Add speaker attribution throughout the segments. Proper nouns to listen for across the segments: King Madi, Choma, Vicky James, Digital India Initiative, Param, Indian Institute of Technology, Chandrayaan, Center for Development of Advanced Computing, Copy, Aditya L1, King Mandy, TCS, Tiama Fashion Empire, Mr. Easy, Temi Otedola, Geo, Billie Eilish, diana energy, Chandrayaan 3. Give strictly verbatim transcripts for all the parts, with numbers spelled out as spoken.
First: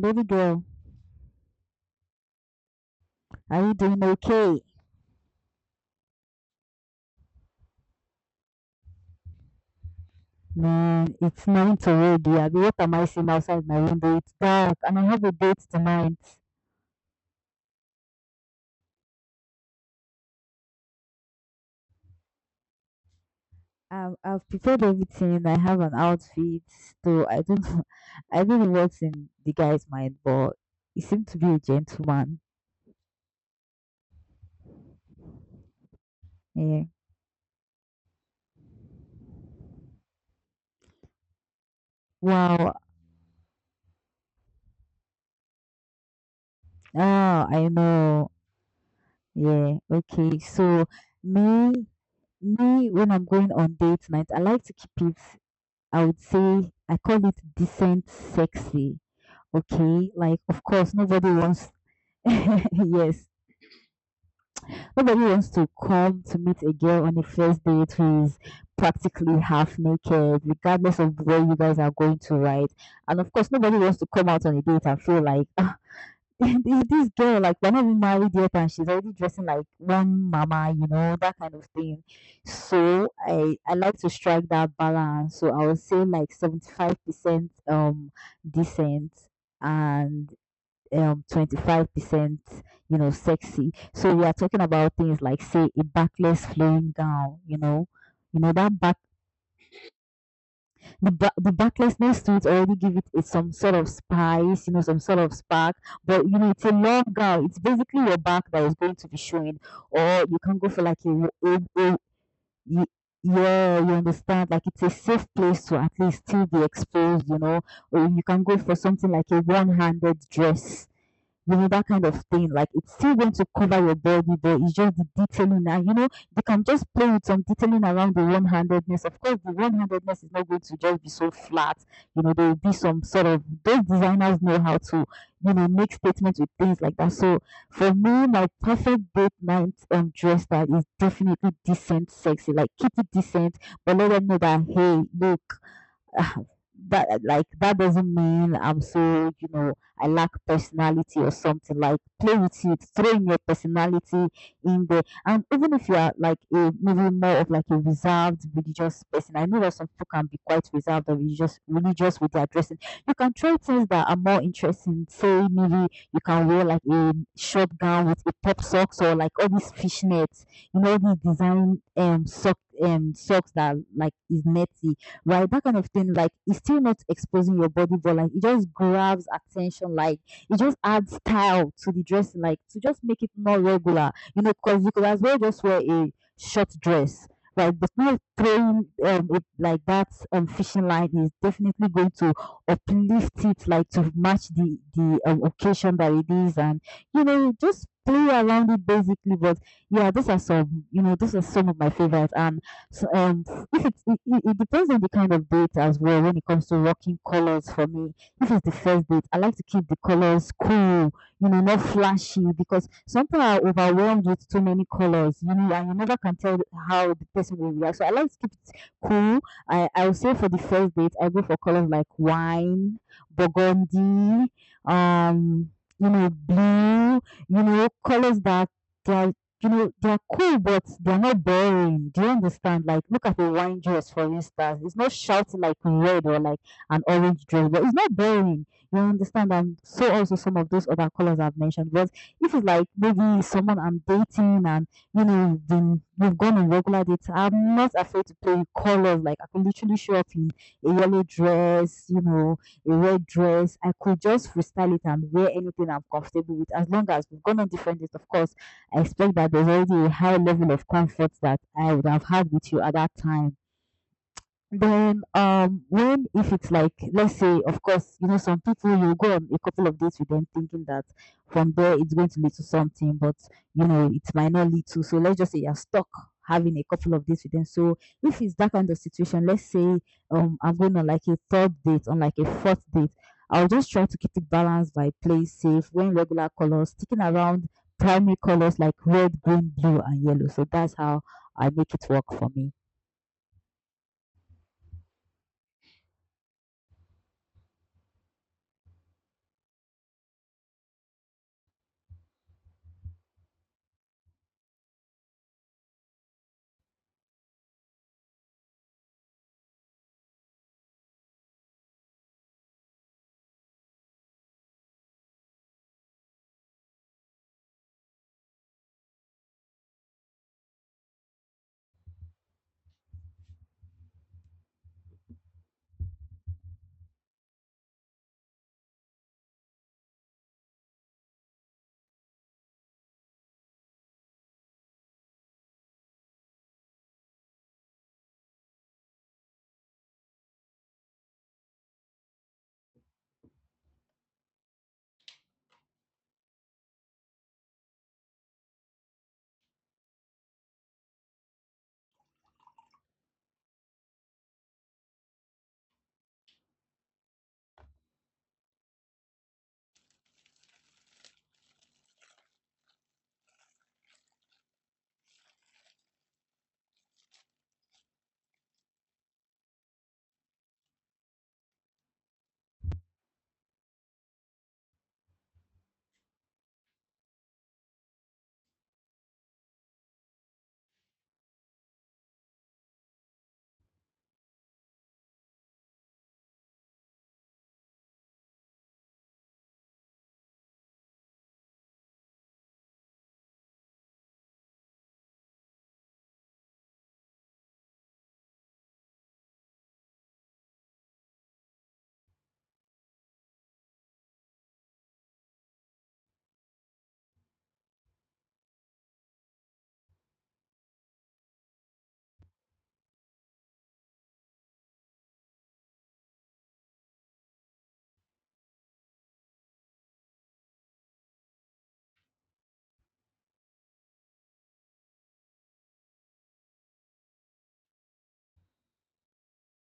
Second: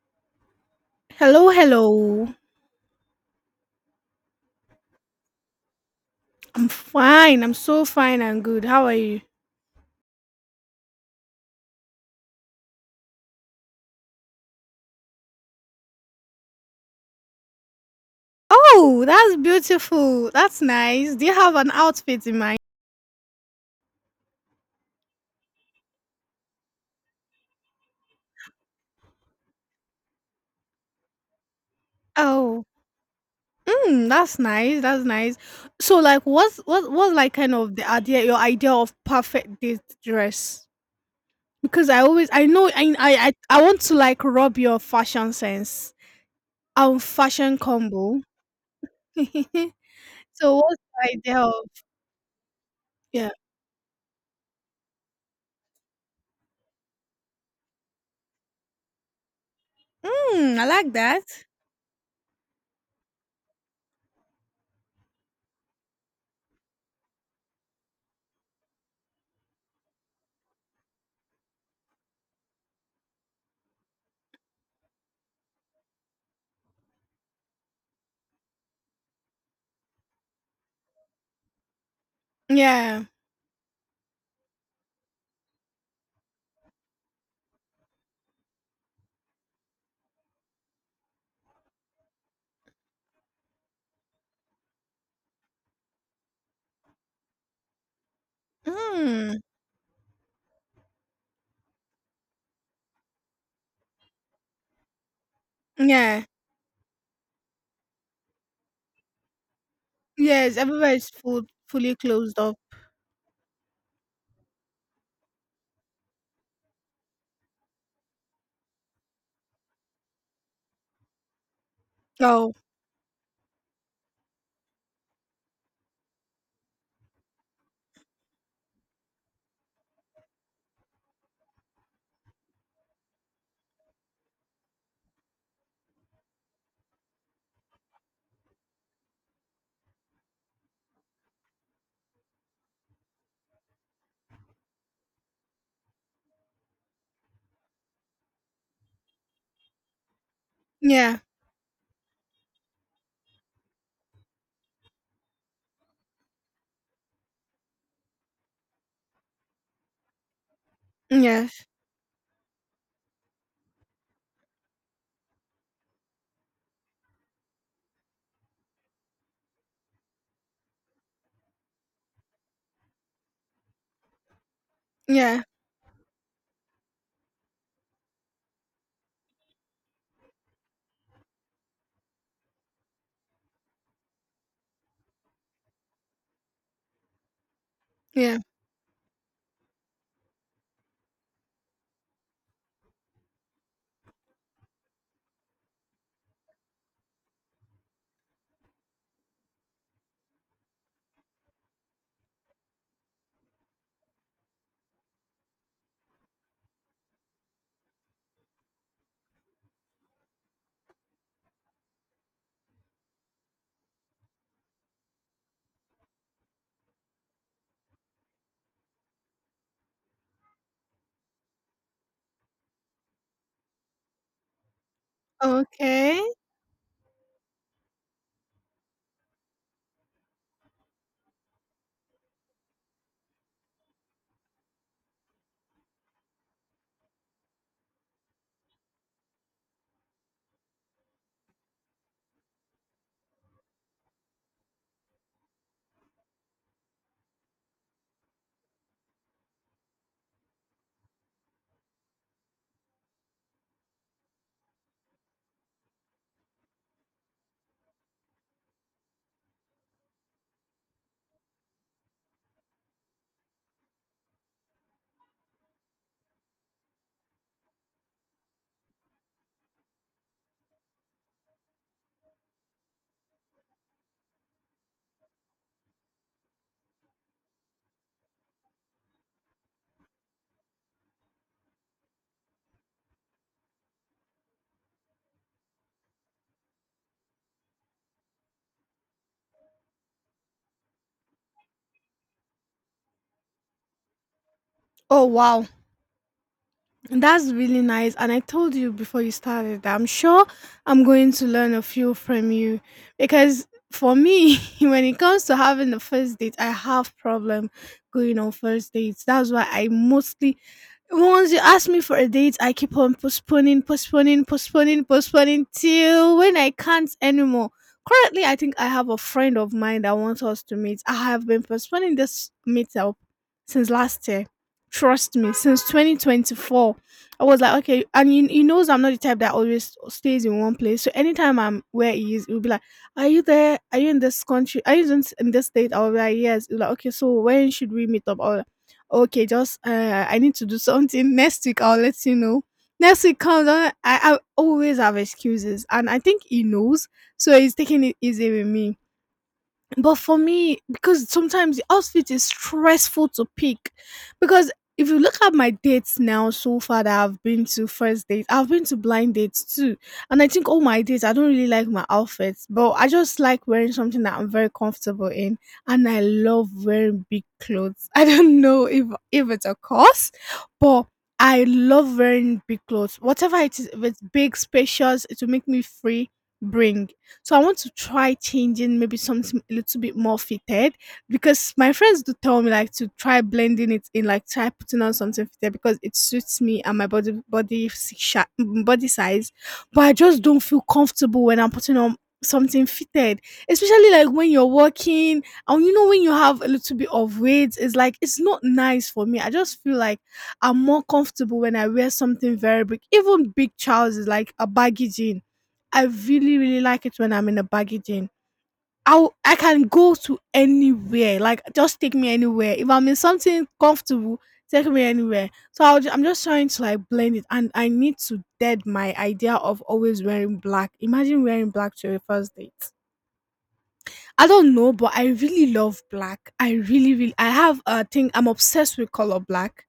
Speaker 1: Baby girl,
Speaker 2: Hello, hello.
Speaker 1: are you doing okay?
Speaker 2: I'm fine. I'm so fine and good. How are you?
Speaker 1: Man, it's night already. I mean, what am I seeing outside my window? It's dark, and I have a date tonight.
Speaker 2: Oh, that's beautiful. That's nice. Do you have an outfit in mind?
Speaker 1: I've, I've prepared everything. I have an outfit, so I don't know. I don't know what's in the guy's mind, but he seemed to be a gentleman.
Speaker 2: Oh, mm, that's nice. That's nice. So, like, what's
Speaker 1: Yeah.
Speaker 2: what what's like kind of the idea, your idea of perfect date dress? Because I always, I know,
Speaker 1: Wow.
Speaker 2: I I I, I want to like rub your fashion sense, um,
Speaker 1: Oh,
Speaker 2: fashion
Speaker 1: I
Speaker 2: combo.
Speaker 1: know. Yeah. Okay.
Speaker 2: So, what's
Speaker 1: So
Speaker 2: the idea of
Speaker 1: me, me, when I'm
Speaker 2: yeah?
Speaker 1: going on date night, I like to keep it. I would say I call it decent, sexy. Okay, like
Speaker 2: Mm,
Speaker 1: of
Speaker 2: I like
Speaker 1: course
Speaker 2: that.
Speaker 1: nobody wants. Yes. Nobody wants to come to meet a girl on a first date who is practically half naked, regardless of where you guys are going to, right? And of course nobody wants to come out on a date and feel like, ah, this this girl, like we're not even married yet and she's already dressing like one mama, you know, that kind of thing.
Speaker 2: Yeah.
Speaker 1: So I I like to strike that balance. So I would say like seventy five percent um decent and um twenty-five percent, you know sexy. So we are talking about things like, say, a backless flowing gown, you know. You know that back,
Speaker 2: Mm,
Speaker 1: the, ba- the backlessness to it already give it a- some sort of spice you know some sort of spark.
Speaker 2: yeah.
Speaker 1: But, you know it's a long gown. It's basically your back that is going to be showing. Or you
Speaker 2: Yes,
Speaker 1: can go for
Speaker 2: everywhere
Speaker 1: like a,
Speaker 2: is
Speaker 1: w-
Speaker 2: full,
Speaker 1: a,
Speaker 2: fully
Speaker 1: a-
Speaker 2: closed off.
Speaker 1: y- yeah, you understand, like it's a safe place to at least still be exposed you know Or you can go for something like a one-handed dress, you know, that kind of thing.
Speaker 2: Oh,
Speaker 1: Like, it's still going to cover your body, but it's just the detailing. And you know, they can just play with some detailing around the one handedness. Of course, the one handedness is not going to just be so flat. You know, there will be some sort of, those designers know how to, you know, make statements with things like that. So for me, my perfect date night um dress that is definitely decent, sexy. Like, keep it decent, but let them know that, hey, look. that like that doesn't mean I'm, so you know I lack
Speaker 2: yeah,
Speaker 1: personality or something. Like, play with it, throw in your personality in there. And even if you are like a, maybe, more of like a reserved religious person, I know that some people can be quite reserved or religious
Speaker 2: yes,
Speaker 1: religious with their dressing. You can try things that are more interesting. Say, maybe you can wear like a short gown with a pop socks or like all these fishnets, you know, these design um sock um socks that, like, is netty,
Speaker 2: yeah,
Speaker 1: right? That kind of thing. Like, it's still not exposing your body, but, like, it just grabs attention. Like, it just adds style to the dressing, like to just make it more regular, you know, because you could as well just wear a short dress. Right, but not
Speaker 2: yeah.
Speaker 1: throwing um it like that um fishing line is definitely going to uplift it, like to match the the um, occasion that it is. And, you know just play around it, basically. But yeah, those are some you know those are some of my favorites. And so, um if it's it, it it depends on the kind of date as well when it comes to rocking colors for me. If it's the first date, I like to keep the colors cool, you know not flashy, because sometimes I are overwhelmed with too many colors you know and you never can tell how the person will react. So I like to keep it cool. I i would say, for the first date I go for colors like wine, burgundy, um you
Speaker 2: Okay.
Speaker 1: know blue, you know, colors that they are you know, they're cool, but they're not boring. Do you understand? Like, look at the wine dress, for instance. It's not shouting like red or like an orange dress, but it's not boring. You understand? And so also some of those other colors I've mentioned. But if it's, like, maybe someone I'm dating and, you know we've been we've gone on regular dates, I'm not afraid to play with colors. Like, I could literally show up in a yellow dress, you know, a red dress. I could just freestyle it and wear anything I'm comfortable with, as long as we've gone on different dates. Of course, I expect that there's already a high level of comfort that I would have had with you at that time. Then, um, when, if it's like, let's say, of course, you know, some people you go on a couple of dates with them thinking that from there it's going to lead to something, but you know, it might not lead to. So let's just say you're stuck having a couple of dates with them. So if it's that kind of situation, let's say, um, I'm going on like a third date, on like a fourth date, I'll just try to keep it balanced by play safe, wearing regular colors, sticking around primary colors like red, green, blue, and yellow. So that's how I make it work for me.
Speaker 2: Oh, wow. That's really nice. And I told you before you started that I'm sure I'm going to learn a few from you because for me, when it comes to having the first date, I have problem going on first dates. That's why I mostly. Once you ask me for a date, I keep on postponing, postponing, postponing, postponing till when I can't anymore. Currently, I think I have a friend of mine that wants us to meet. I have been postponing this meetup since last year. Trust me, since twenty twenty-four. I was like, okay, and he, he knows I'm not the type that always stays in one place. So anytime I'm where he is, he'll be like, are you there? Are you in this country? Are you in, in this state? I'll be like, yes. He'll be like, okay, so when should we meet up? I'll okay, just uh, I need to do something next week. I'll let you know. Next week comes, and I, I always have excuses, and I think he knows, so he's taking it easy with me. But for me, because sometimes the outfit is stressful to pick, because if you look at my dates now so far that I've been to first date, I've been to blind dates too, and I think all my dates I don't really like my outfits, but I just like wearing something that I'm very comfortable in, and I love wearing big clothes. I don't know if if it's a curse, but I love wearing big clothes. Whatever it is, if it's big, spacious, it will make me free. Bring so I want to try changing maybe something a little bit more fitted because my friends do tell me like to try blending it in, like try putting on something fitted because it suits me and my body body si- sha- mm, body size. But I just don't feel comfortable when I'm putting on something fitted, especially like when you're walking and you know when you have a little bit of weight, it's like it's not nice for me. I just feel like I'm more comfortable when I wear something very big, even big trousers like a baggy jean. I really, really like it when I'm in a baggy jean. i I can go to anywhere. Like, just take me anywhere. If I'm in something comfortable, take me anywhere. So I'll, ju- I'm just trying to like blend it. And I need to dead my idea of always wearing black. Imagine wearing black to your first date. I don't know, but I really love black. I really, really, I have a thing. I'm obsessed with color black.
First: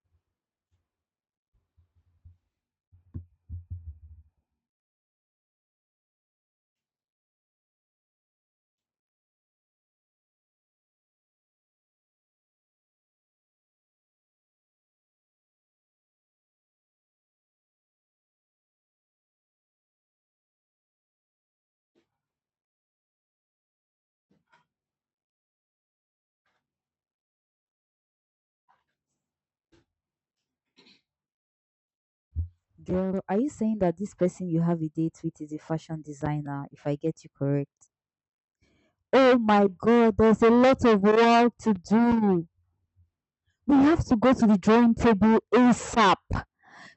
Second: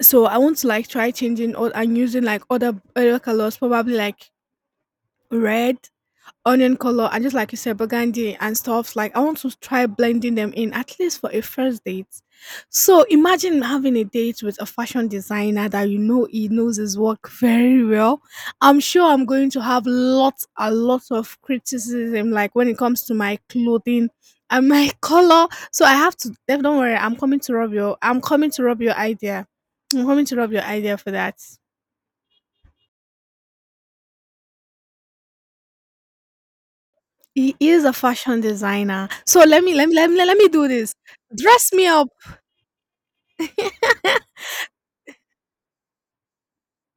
Speaker 2: So I want to like try changing or and using like other other colors, probably like red onion color and just like you said burgundy and stuff like I want to try blending them in at least for a first date. So imagine having a date with a fashion designer that you know he knows his work very well. I'm sure I'm going to have lots a lot of criticism like when it comes to my clothing and my color, so I have to. Don't worry, i'm coming to rob your i'm coming to rob your idea I'm coming to rob your idea for that.
Speaker 1: Girl, are you saying that this person you have a date with is a fashion designer, if I get you
Speaker 2: He is
Speaker 1: correct?
Speaker 2: a fashion designer.
Speaker 1: Oh
Speaker 2: So let
Speaker 1: my
Speaker 2: me let me let
Speaker 1: God,
Speaker 2: me let
Speaker 1: there's
Speaker 2: me
Speaker 1: a
Speaker 2: do
Speaker 1: lot
Speaker 2: this.
Speaker 1: of work to
Speaker 2: Dress me up.
Speaker 1: do. We have to go to the drawing table ASAP.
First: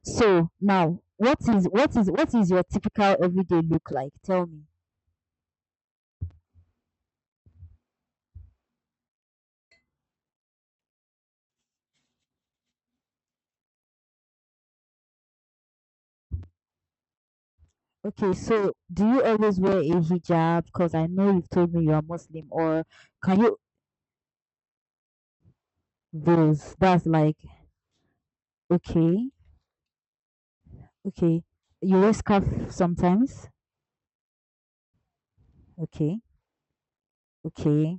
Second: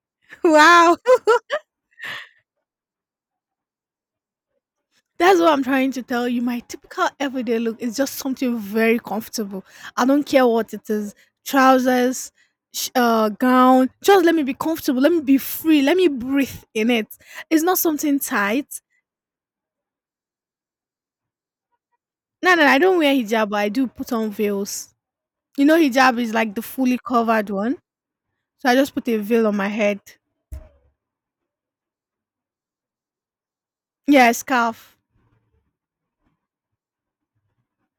Speaker 1: So
Speaker 2: Wow.
Speaker 1: now, what is what is what is your typical everyday look like? Tell me.
Speaker 2: That's what I'm trying to tell you. My typical everyday look is just something very comfortable. I don't care what it is. Trousers, sh- uh, gown. Just let me be comfortable. Let me be free. Let me breathe in it. It's not something
Speaker 1: Okay, so
Speaker 2: tight.
Speaker 1: do you always wear a hijab? Because I know you've told me you are Muslim,
Speaker 2: No, no, no, I
Speaker 1: or
Speaker 2: don't wear
Speaker 1: can
Speaker 2: hijab,
Speaker 1: you
Speaker 2: but I do put on veils. You know, hijab is like the
Speaker 1: veils?
Speaker 2: fully
Speaker 1: That's like,
Speaker 2: covered one. So I just put a
Speaker 1: okay,
Speaker 2: veil on my head.
Speaker 1: okay. You wear scarf sometimes.
Speaker 2: Yeah, a scarf.
Speaker 1: Okay, okay.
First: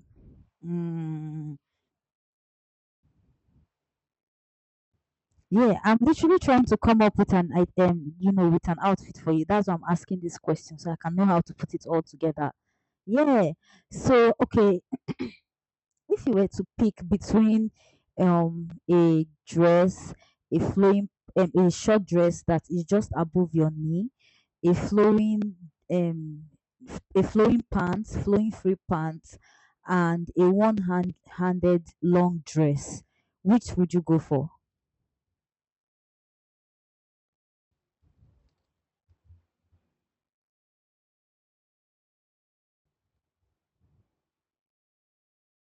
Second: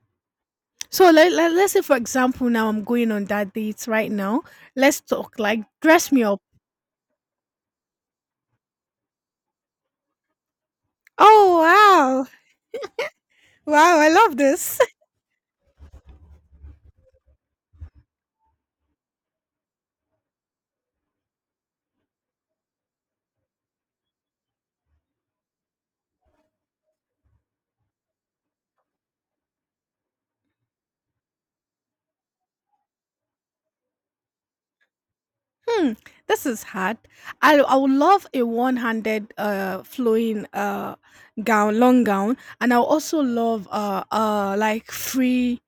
Speaker 2: So let, let,
Speaker 1: Mm,
Speaker 2: let's say, for example, now I'm going on that date right now. Let's talk, like,
Speaker 1: yeah, I'm
Speaker 2: dress me
Speaker 1: literally
Speaker 2: up.
Speaker 1: trying to come up with an item, you know, with an outfit for you. That's why I'm asking this question so I can know how to put it all
Speaker 2: Oh,
Speaker 1: together. Yeah.
Speaker 2: wow. Wow, I
Speaker 1: So,
Speaker 2: love this.
Speaker 1: okay, if you were to pick between um a dress, a flowing um, a short dress that is just above your knee, a flowing um f- a flowing pants, flowing free pants, and a one-hand handed long dress, which would you go for?
Speaker 2: Hmm, this is hard. I, I would love a one handed, uh, flowing uh, gown, long gown. And I would also love, uh, uh, like, free,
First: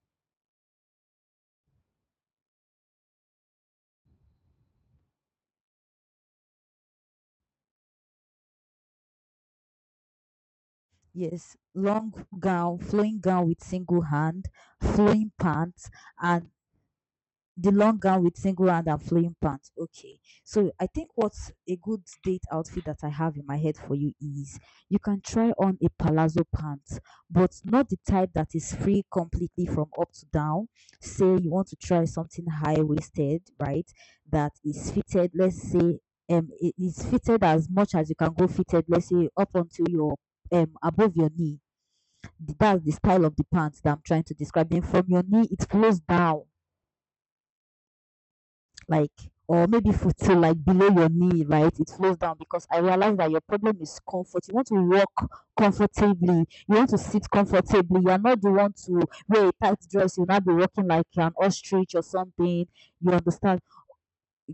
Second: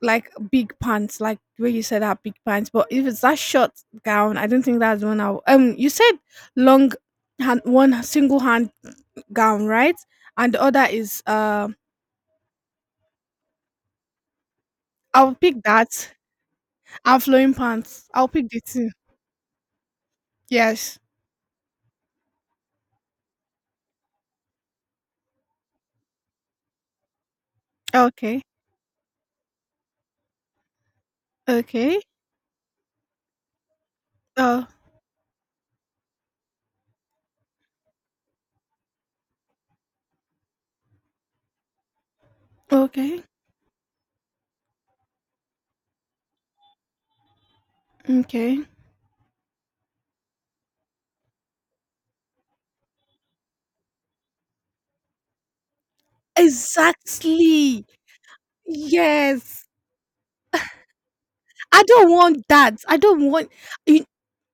Speaker 2: like, big pants, like where you said that big pants. But if it's that short gown, I don't think that's the one I would- Um, you said long, hand, one single hand gown, right? And the other is
Speaker 1: Yes,
Speaker 2: um.
Speaker 1: long gown, flowing gown with single hand, flowing
Speaker 2: I'll pick
Speaker 1: pants,
Speaker 2: that
Speaker 1: and
Speaker 2: and flowing
Speaker 1: the long
Speaker 2: pants.
Speaker 1: gown
Speaker 2: I'll
Speaker 1: with
Speaker 2: pick the
Speaker 1: single hand
Speaker 2: two.
Speaker 1: and flowing pants. Okay, so I
Speaker 2: Yes.
Speaker 1: think what's a good date outfit that I have in my head for you is you can try on a palazzo pants, but not the type
Speaker 2: Okay.
Speaker 1: that is free completely from up to down. Say you want to
Speaker 2: Okay.
Speaker 1: try something high waisted, right? That
Speaker 2: Oh,
Speaker 1: is fitted, let's say, um, it is fitted as much as you can go fitted, let's say, up until your um above your knee. That's the
Speaker 2: okay.
Speaker 1: style of the pants that I'm trying to describe. Then, from your knee, it flows down,
Speaker 2: Okay.
Speaker 1: like, or maybe for to like below your knee, right? It flows down because I realize that your problem is comfort. You want to walk comfortably, you want to sit
Speaker 2: Exactly.
Speaker 1: comfortably. You are not the one to wear a
Speaker 2: Yes.
Speaker 1: tight dress. You'll not be walking like an
Speaker 2: I
Speaker 1: ostrich or
Speaker 2: don't want
Speaker 1: something.
Speaker 2: that. I
Speaker 1: You
Speaker 2: don't want
Speaker 1: understand?
Speaker 2: you,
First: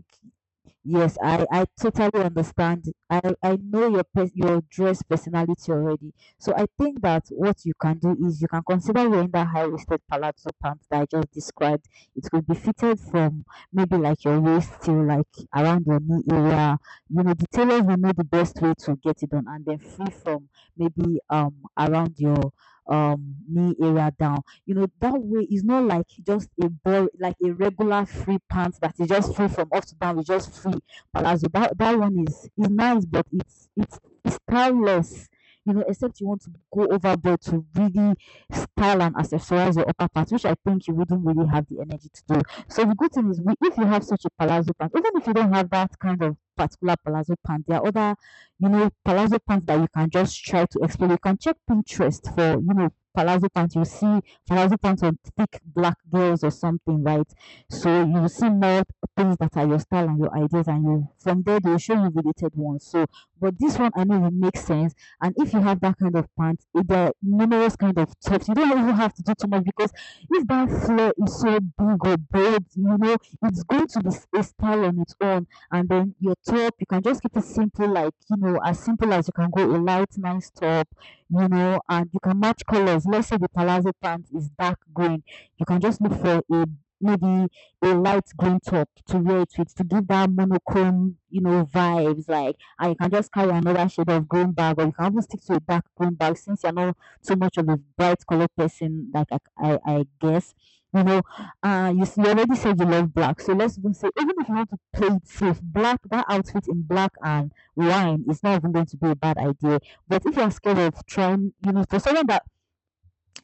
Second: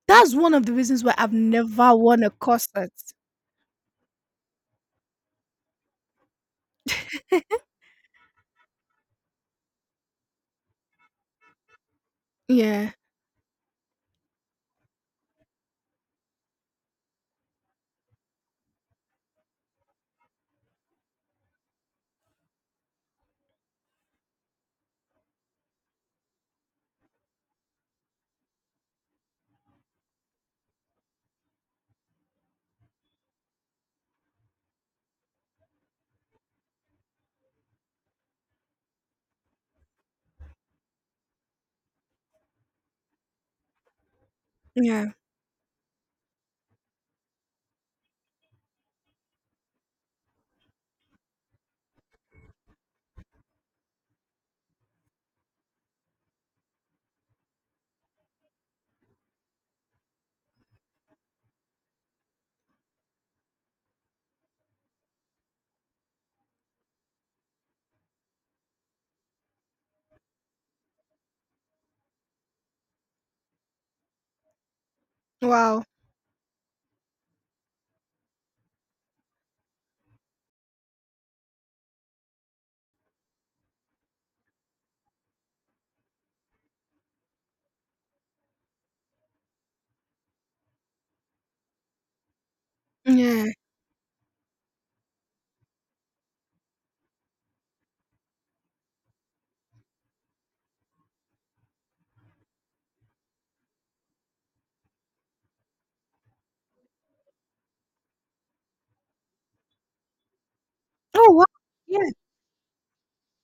Speaker 2: that's one of the reasons why
Speaker 1: Yes,
Speaker 2: I've
Speaker 1: I, I
Speaker 2: never worn
Speaker 1: totally
Speaker 2: a
Speaker 1: understand.
Speaker 2: corset.
Speaker 1: I, I know your pers- your dress personality already. So I think that what you can do is you can consider wearing that high waisted palazzo pants that I just described. It could be
Speaker 2: Yeah.
Speaker 1: fitted from maybe like your waist till like around your knee area. You know, the tailors will know the best way to get it done and then free from maybe um around your um knee area down. you know that way it's not like just a bor- like a regular free pants that is just free from up to down. It's just free palazzo. That, that one is is nice, but it's it's it's styleless, you know except you want to go overboard to really style and accessorize your upper part, which I think you wouldn't really have the energy to do. So the good thing is, we, if you have such a palazzo pant,
Speaker 2: Yeah.
Speaker 1: even if you don't have that kind of particular palazzo pant, there are other, you know, palazzo pants that you can just try to explore. You can check Pinterest for, you know, palazzo pants. You see thousand times on thick black girls or something, right? So you see more things that are your style and your ideas, and you from there they'll show you related ones. So, but this one I know will make sense. And if you have that kind of pants, eh, there are numerous kind of tops. You don't even have to do too much because if that flare is so big or bold, you know, it's going to be s- a style on its own.
Speaker 2: Wow.
Speaker 1: And then your top, you can just keep it simple, like you know, as simple as you can go a light, nice top you know, and you can match colors. Let's say the palazzo pants is dark green, you can just look for a maybe a light green top to wear it with to give that monochrome, you know, vibes. Like, and you can just
Speaker 2: Yeah.
Speaker 1: carry another shade of green bag, or you can even stick to a dark green bag since you're not so much of a bright color person. Like, I, I, I guess. You know, uh, you, s- you already said you love black, so let's even say even if you want to play it safe, black that outfit in black and wine is not even going to be a bad idea but if you're scared of
Speaker 2: Oh wow.
Speaker 1: trying, you know, for
Speaker 2: Yeah.
Speaker 1: someone that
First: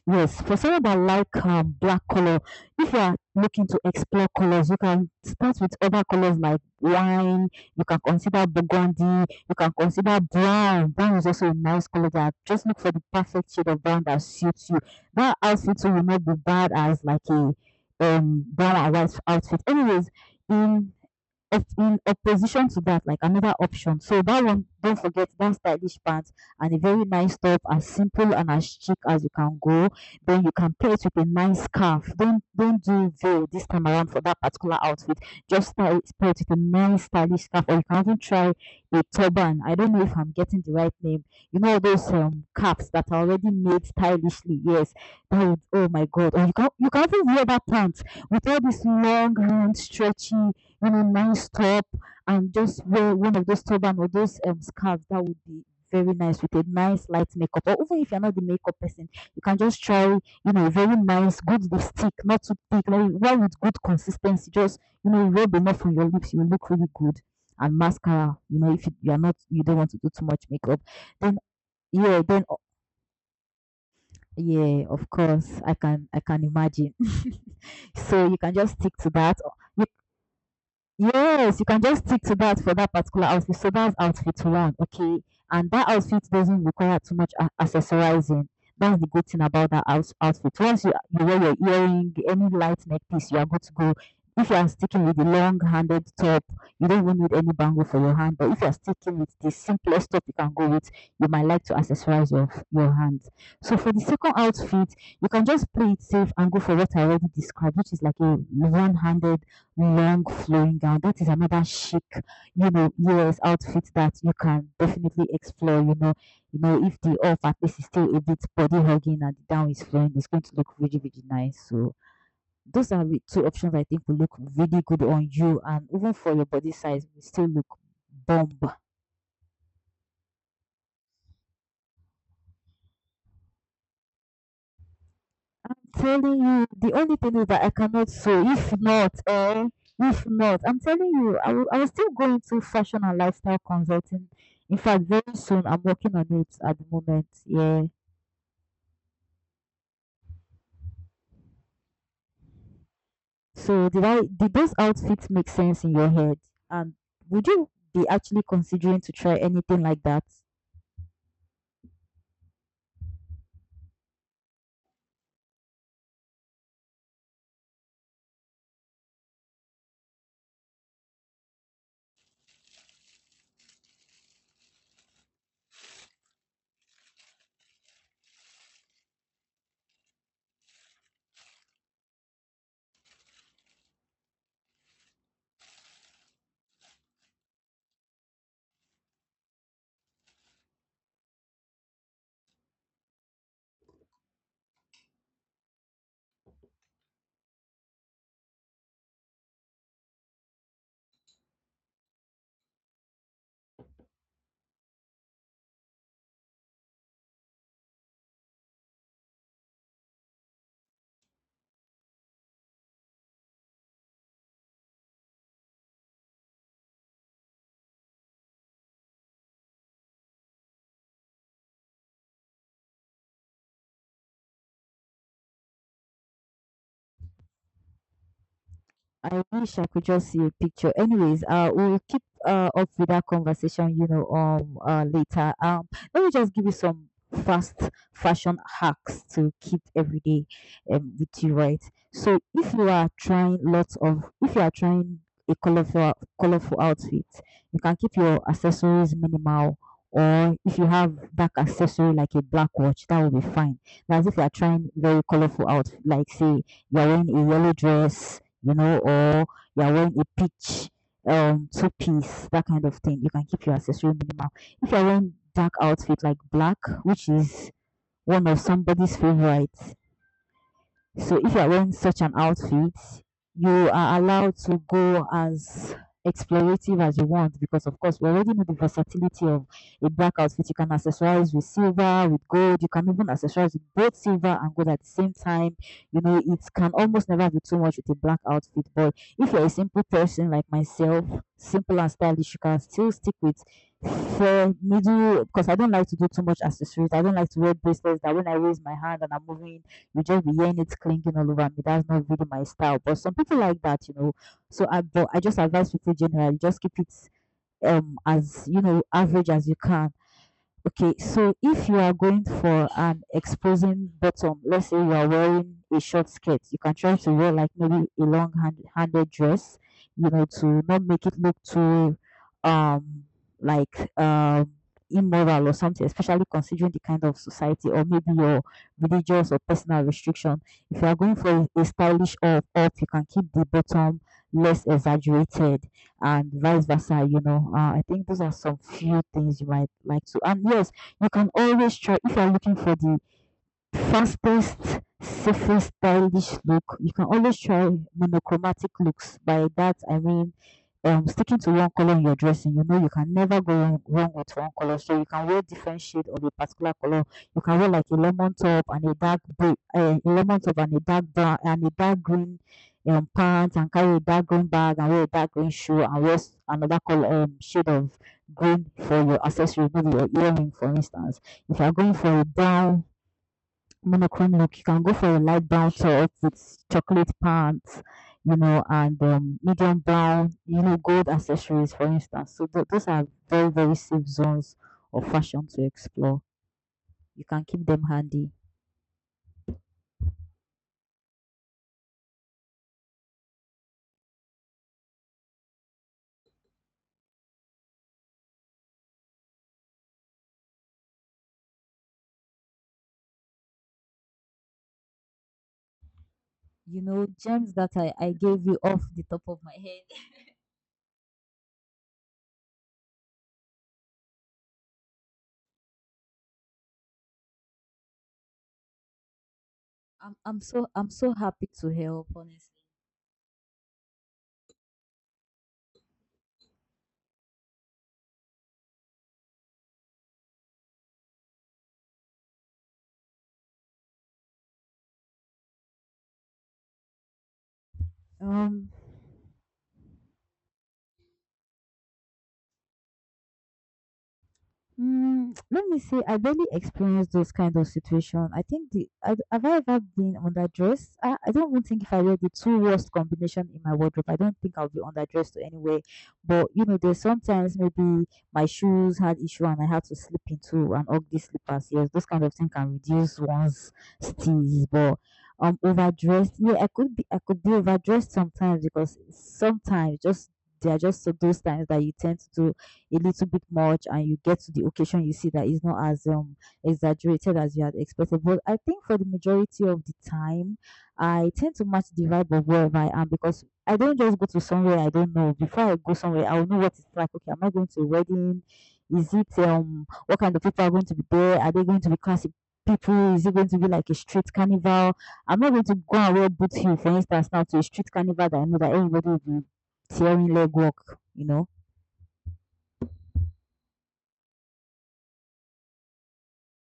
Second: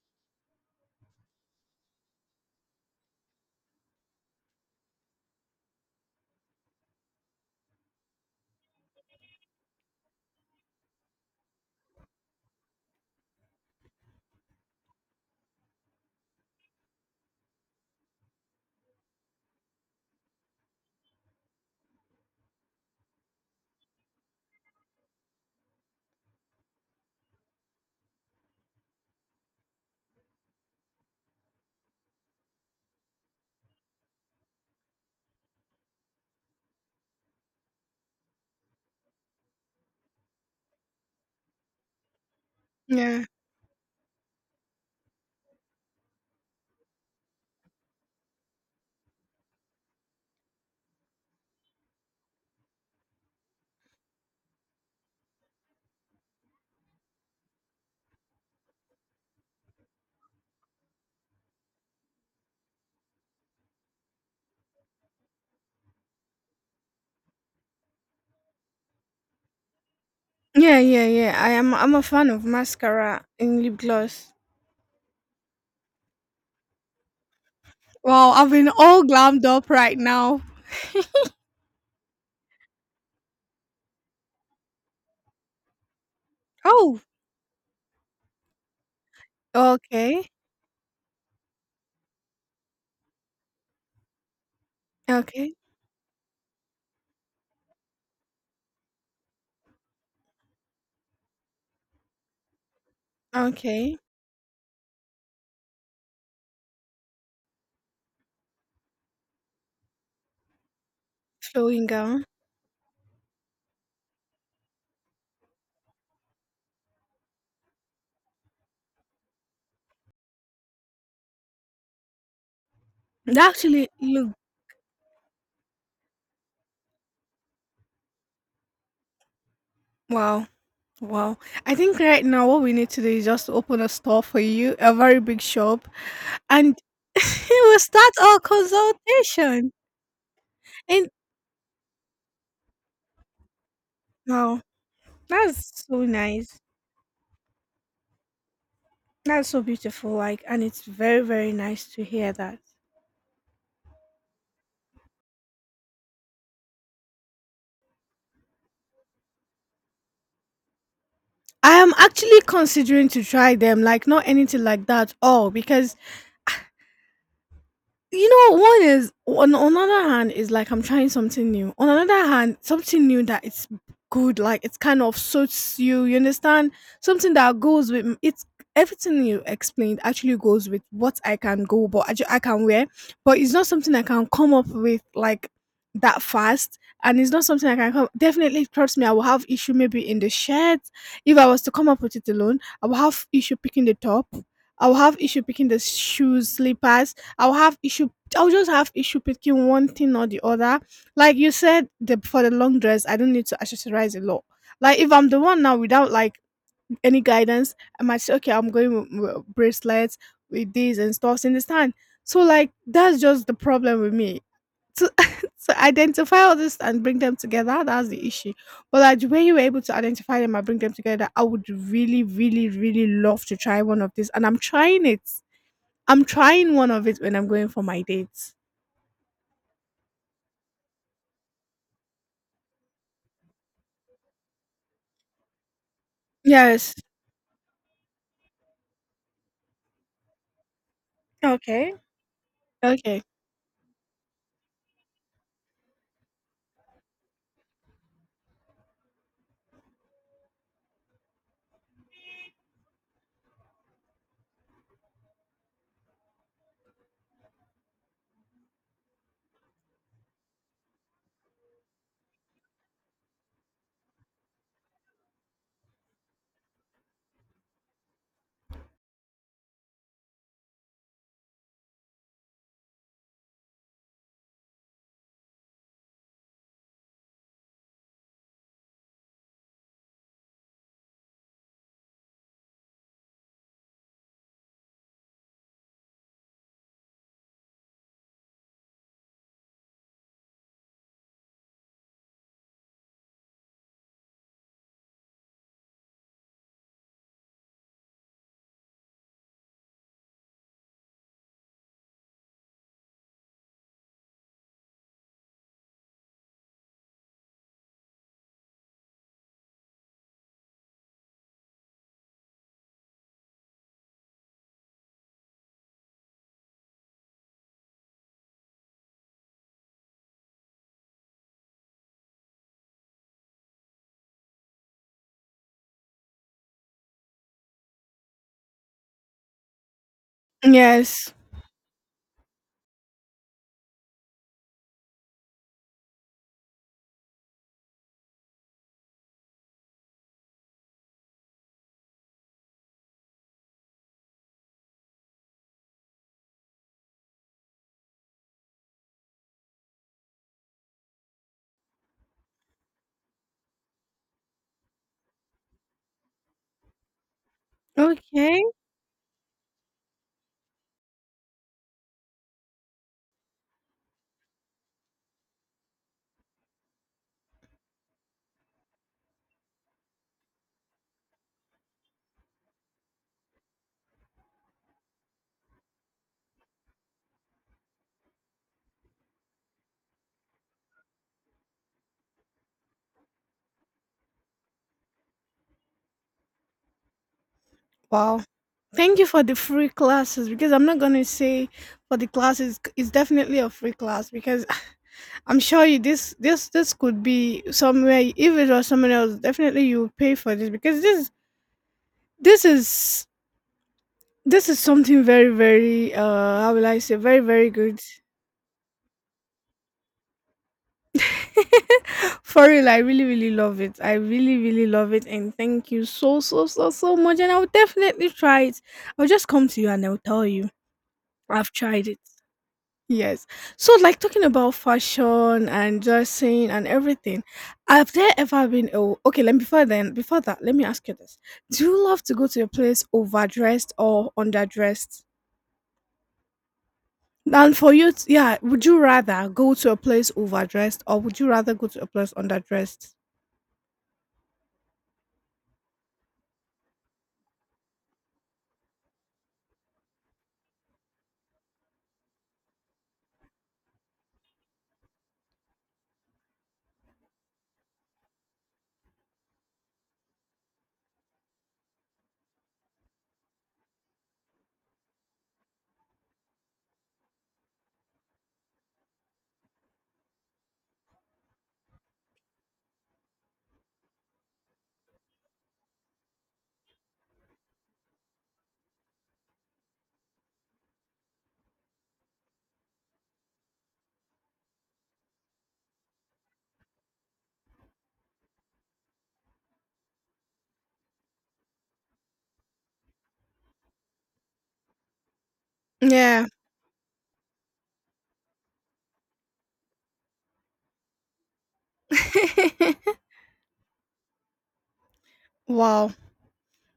Speaker 1: yes, for someone that like um, black color, if you are looking to explore colors, you can start with other colors like wine. You can consider burgundy. You can consider brown. Brown is also a nice color. That just look for the perfect shade of brown that suits you. That outfit too will not be bad as like a um brown and white outfit. Anyways, in in opposition to that, like another option. So that one, don't forget that stylish pants and a very nice top, as simple and as chic as you can go. Then you can pair it with a nice scarf. Don't don't do veil this time around for that particular outfit. Just style it, pair it with a nice stylish scarf, or you can even try a turban. I don't know if I'm getting the right name. You know those um caps that are
Speaker 2: Yeah.
Speaker 1: already made stylishly. Yes, that would. Oh my God! Or you can you can even wear that pants with all these long, hand stretchy you know, nice top and just wear one of those turban or those um, scarves. That would be very nice with a nice light makeup. Or even if you're not the makeup person, you can just try, you know, very nice, good lipstick, not too thick, like one with good consistency. Just, you know, rub enough on your lips, you will look really good. And mascara, you know, if you, you are not, you don't want to do too much makeup,
Speaker 2: Yeah, yeah,
Speaker 1: then
Speaker 2: yeah. I am I'm a
Speaker 1: yeah,
Speaker 2: fan
Speaker 1: then
Speaker 2: of
Speaker 1: o-
Speaker 2: mascara and lip gloss.
Speaker 1: yeah, of course, I can I can imagine. So
Speaker 2: Wow,
Speaker 1: you
Speaker 2: I've
Speaker 1: can
Speaker 2: been
Speaker 1: just stick
Speaker 2: all
Speaker 1: to that.
Speaker 2: glammed up right now.
Speaker 1: Yes, you can just stick to that for that particular outfit. So that's outfit one, okay? And that outfit doesn't require
Speaker 2: Oh,
Speaker 1: too much a- accessorizing. That's the good thing about that out-
Speaker 2: okay,
Speaker 1: outfit. Once you, you wear your earring, any light neckpiece, you are good to go. If you are sticking with the
Speaker 2: okay,
Speaker 1: long-handed top, you don't even need any bangle for your hand. But if you are sticking with the simplest top you can go with, you might like to accessorize your your hands. So for
Speaker 2: okay.
Speaker 1: the second outfit, you can just play it safe and go for what I already described, which is like a one-handed long flowing gown. That is another
Speaker 2: Flowing
Speaker 1: chic,
Speaker 2: gown.
Speaker 1: you know, U S outfit that you can definitely explore. You know, you know, if the off at least is still a bit body hugging and the down is flowing, it's going to look really, really nice. So those are re-
Speaker 2: That
Speaker 1: two options I
Speaker 2: actually
Speaker 1: think will
Speaker 2: look
Speaker 1: look really good on you and even for your body size will still look bomb.
Speaker 2: wow, wow. I think right now what we need to do is just open a store for you, a very big shop,
Speaker 1: Telling you,
Speaker 2: and
Speaker 1: the only thing is that I
Speaker 2: we'll
Speaker 1: cannot
Speaker 2: start our
Speaker 1: sew. If not, eh,
Speaker 2: consultation.
Speaker 1: if not, I'm telling
Speaker 2: And
Speaker 1: you, I will, I will still go into fashion and lifestyle consulting.
Speaker 2: wow,
Speaker 1: In fact, very soon, I'm
Speaker 2: that's so
Speaker 1: working on it
Speaker 2: nice.
Speaker 1: at the moment. Yeah.
Speaker 2: That's so beautiful. Like, and it's very, very nice to hear that.
Speaker 1: So, did I did those outfits make sense in your head? And would you be actually considering to try anything like that?
Speaker 2: I am actually considering to try them, like not anything like that, all because you know, one is on on another hand is like I'm trying something new. On another hand, something new that it's good, like it's kind of suits you. You understand? Something that goes with it's everything you explained actually goes with what I can go, but I, ju- I can wear, but it's not something I can come up with like that fast, and it's not something I can come. Definitely, trust me, I will have issue maybe in the shirt. If I was to come up with it alone, I will have issue picking the top. I will have issue picking the shoes, slippers. I'll have issue. I'll just have issue picking one thing or the other. Like you said, the, for the long dress, I don't need to accessorize a lot. Like if I'm the one now without like any guidance, I might say, okay, I'm going with, with bracelets with these and stuffs in this time. So like that's just the problem with me. To, to identify all this and bring them together, that's the issue. But like the way you were able to identify them and bring them together, I would really, really, really love to try one of these, and I'm trying it. I'm trying one of it when I'm going for my dates.
Speaker 1: I wish I could just see a picture. Anyways, uh, we'll keep uh up with that conversation, you know, um, uh, later. Um, let me just give you
Speaker 2: Yes.
Speaker 1: some fast fashion hacks to keep every day, um, with you, right?
Speaker 2: Okay.
Speaker 1: So if you are
Speaker 2: Okay.
Speaker 1: trying lots of, if you are trying a colorful, colorful outfit, you can keep your accessories minimal. Or if you have back accessory like a black watch, that will be fine. That's if you are trying very colorful outfit, like say you are wearing a yellow dress you know, or you're wearing a peach um two piece, that kind of thing. You can keep your accessory minimal. If you're wearing dark outfit like black, which is one of somebody's favorites, so if you are wearing such an outfit, you are allowed to go as explorative as you want because of course we already know the versatility of a black outfit. You can accessorize with silver, with gold, you can even accessorize with both silver and gold at the same time. You know, it can almost never be too much with a black outfit. But if you're a simple person like myself, simple and stylish, you can still stick with fair middle because I don't like to do too much accessories. I don't like to wear bracelets that when I raise my hand and I'm moving you just be hearing it clinking all over me. That's not really my style. But some people like that, you know. So I, but I just advise people generally just keep it um as you know average as you can. Okay, so if you are going for an exposing bottom, let's say you are wearing a short skirt, you can try to wear like maybe a long hand, handed dress, you know, to not make it look too um like um immoral or something, especially considering the kind of society or maybe your religious or personal restriction. If you are
Speaker 2: Yes.
Speaker 1: going for a stylish up up, you can keep the bottom less exaggerated and vice versa, you know. Uh, I think those are some few things you might like to. And yes, you can always try if you're looking for the fastest, safest, stylish look. You can always try monochromatic looks. By that, I mean um sticking to one color in your dressing you know you can never go wrong, wrong with one color so you can wear different shade of a particular color, you can wear like a lemon
Speaker 2: Okay.
Speaker 1: top and a dark blue uh, a lemon top and a dark brown and a dark green um pants and carry a dark green bag and wear a dark green shoe and wear s- another color um shade of green for your accessory maybe your earring for instance if you are going for a brown monochrome look. You can go for a light brown top with chocolate pants, you know, and um, medium brown, you know, gold accessories, for instance. So th- those are very, very safe zones of fashion to explore. You can keep them
Speaker 2: Wow.
Speaker 1: handy.
Speaker 2: Thank you for the free classes because I'm not going to say for the classes it's definitely a free class because I'm sure you this this this could be somewhere if it was someone else definitely you would pay for this because this this is this is something very very uh how will I
Speaker 1: You
Speaker 2: say
Speaker 1: know,
Speaker 2: very very
Speaker 1: gems that
Speaker 2: good.
Speaker 1: I, I gave you off the top of my head.
Speaker 2: For real, I really, really love it. I really, really love it. And thank you so, so, so, so much. And I'll definitely try it. I'll just come to you and I'll
Speaker 1: I'm
Speaker 2: tell
Speaker 1: I'm
Speaker 2: you
Speaker 1: so I'm so happy
Speaker 2: I've
Speaker 1: to
Speaker 2: tried it.
Speaker 1: help, honestly.
Speaker 2: Yes. So, like talking about fashion and dressing and everything, have there ever been? Oh, okay. Let me before then, before that, let me ask you this: do you love to go to a place overdressed or underdressed? And for you, t- yeah, would
Speaker 1: Um,
Speaker 2: you rather go to a place overdressed or would you rather go to a place underdressed?
Speaker 1: mm, let me say, I barely experienced those kind of situation. I think the I, have I ever been underdressed? I, I don't even think if I wear the two worst combination in my wardrobe, I don't think I'll be underdressed to anywhere. But you know, there's sometimes maybe my shoes had issue and I had to slip into an ugly slippers. Yes, those kind of thing can reduce one's steeze, but. Um, overdressed. Yeah, I could be. I could be overdressed sometimes because sometimes just they are just so those times that you tend to do a little bit much and you get to the occasion you see that it's not as um exaggerated as you had expected but I think for the majority of the time I tend to match the vibe of wherever I am because I don't just go to somewhere I don't know before I go somewhere I will know what it's like. Okay, am I going to a wedding, is it um what kind of people are going to be there, are they going to be classic people, is it going to be like a street carnival? I'm not going to go and
Speaker 2: Yeah.
Speaker 1: wear boot heel for instance now to a street carnival that I know that everybody will be tearing leg work, you know.
Speaker 2: Wow.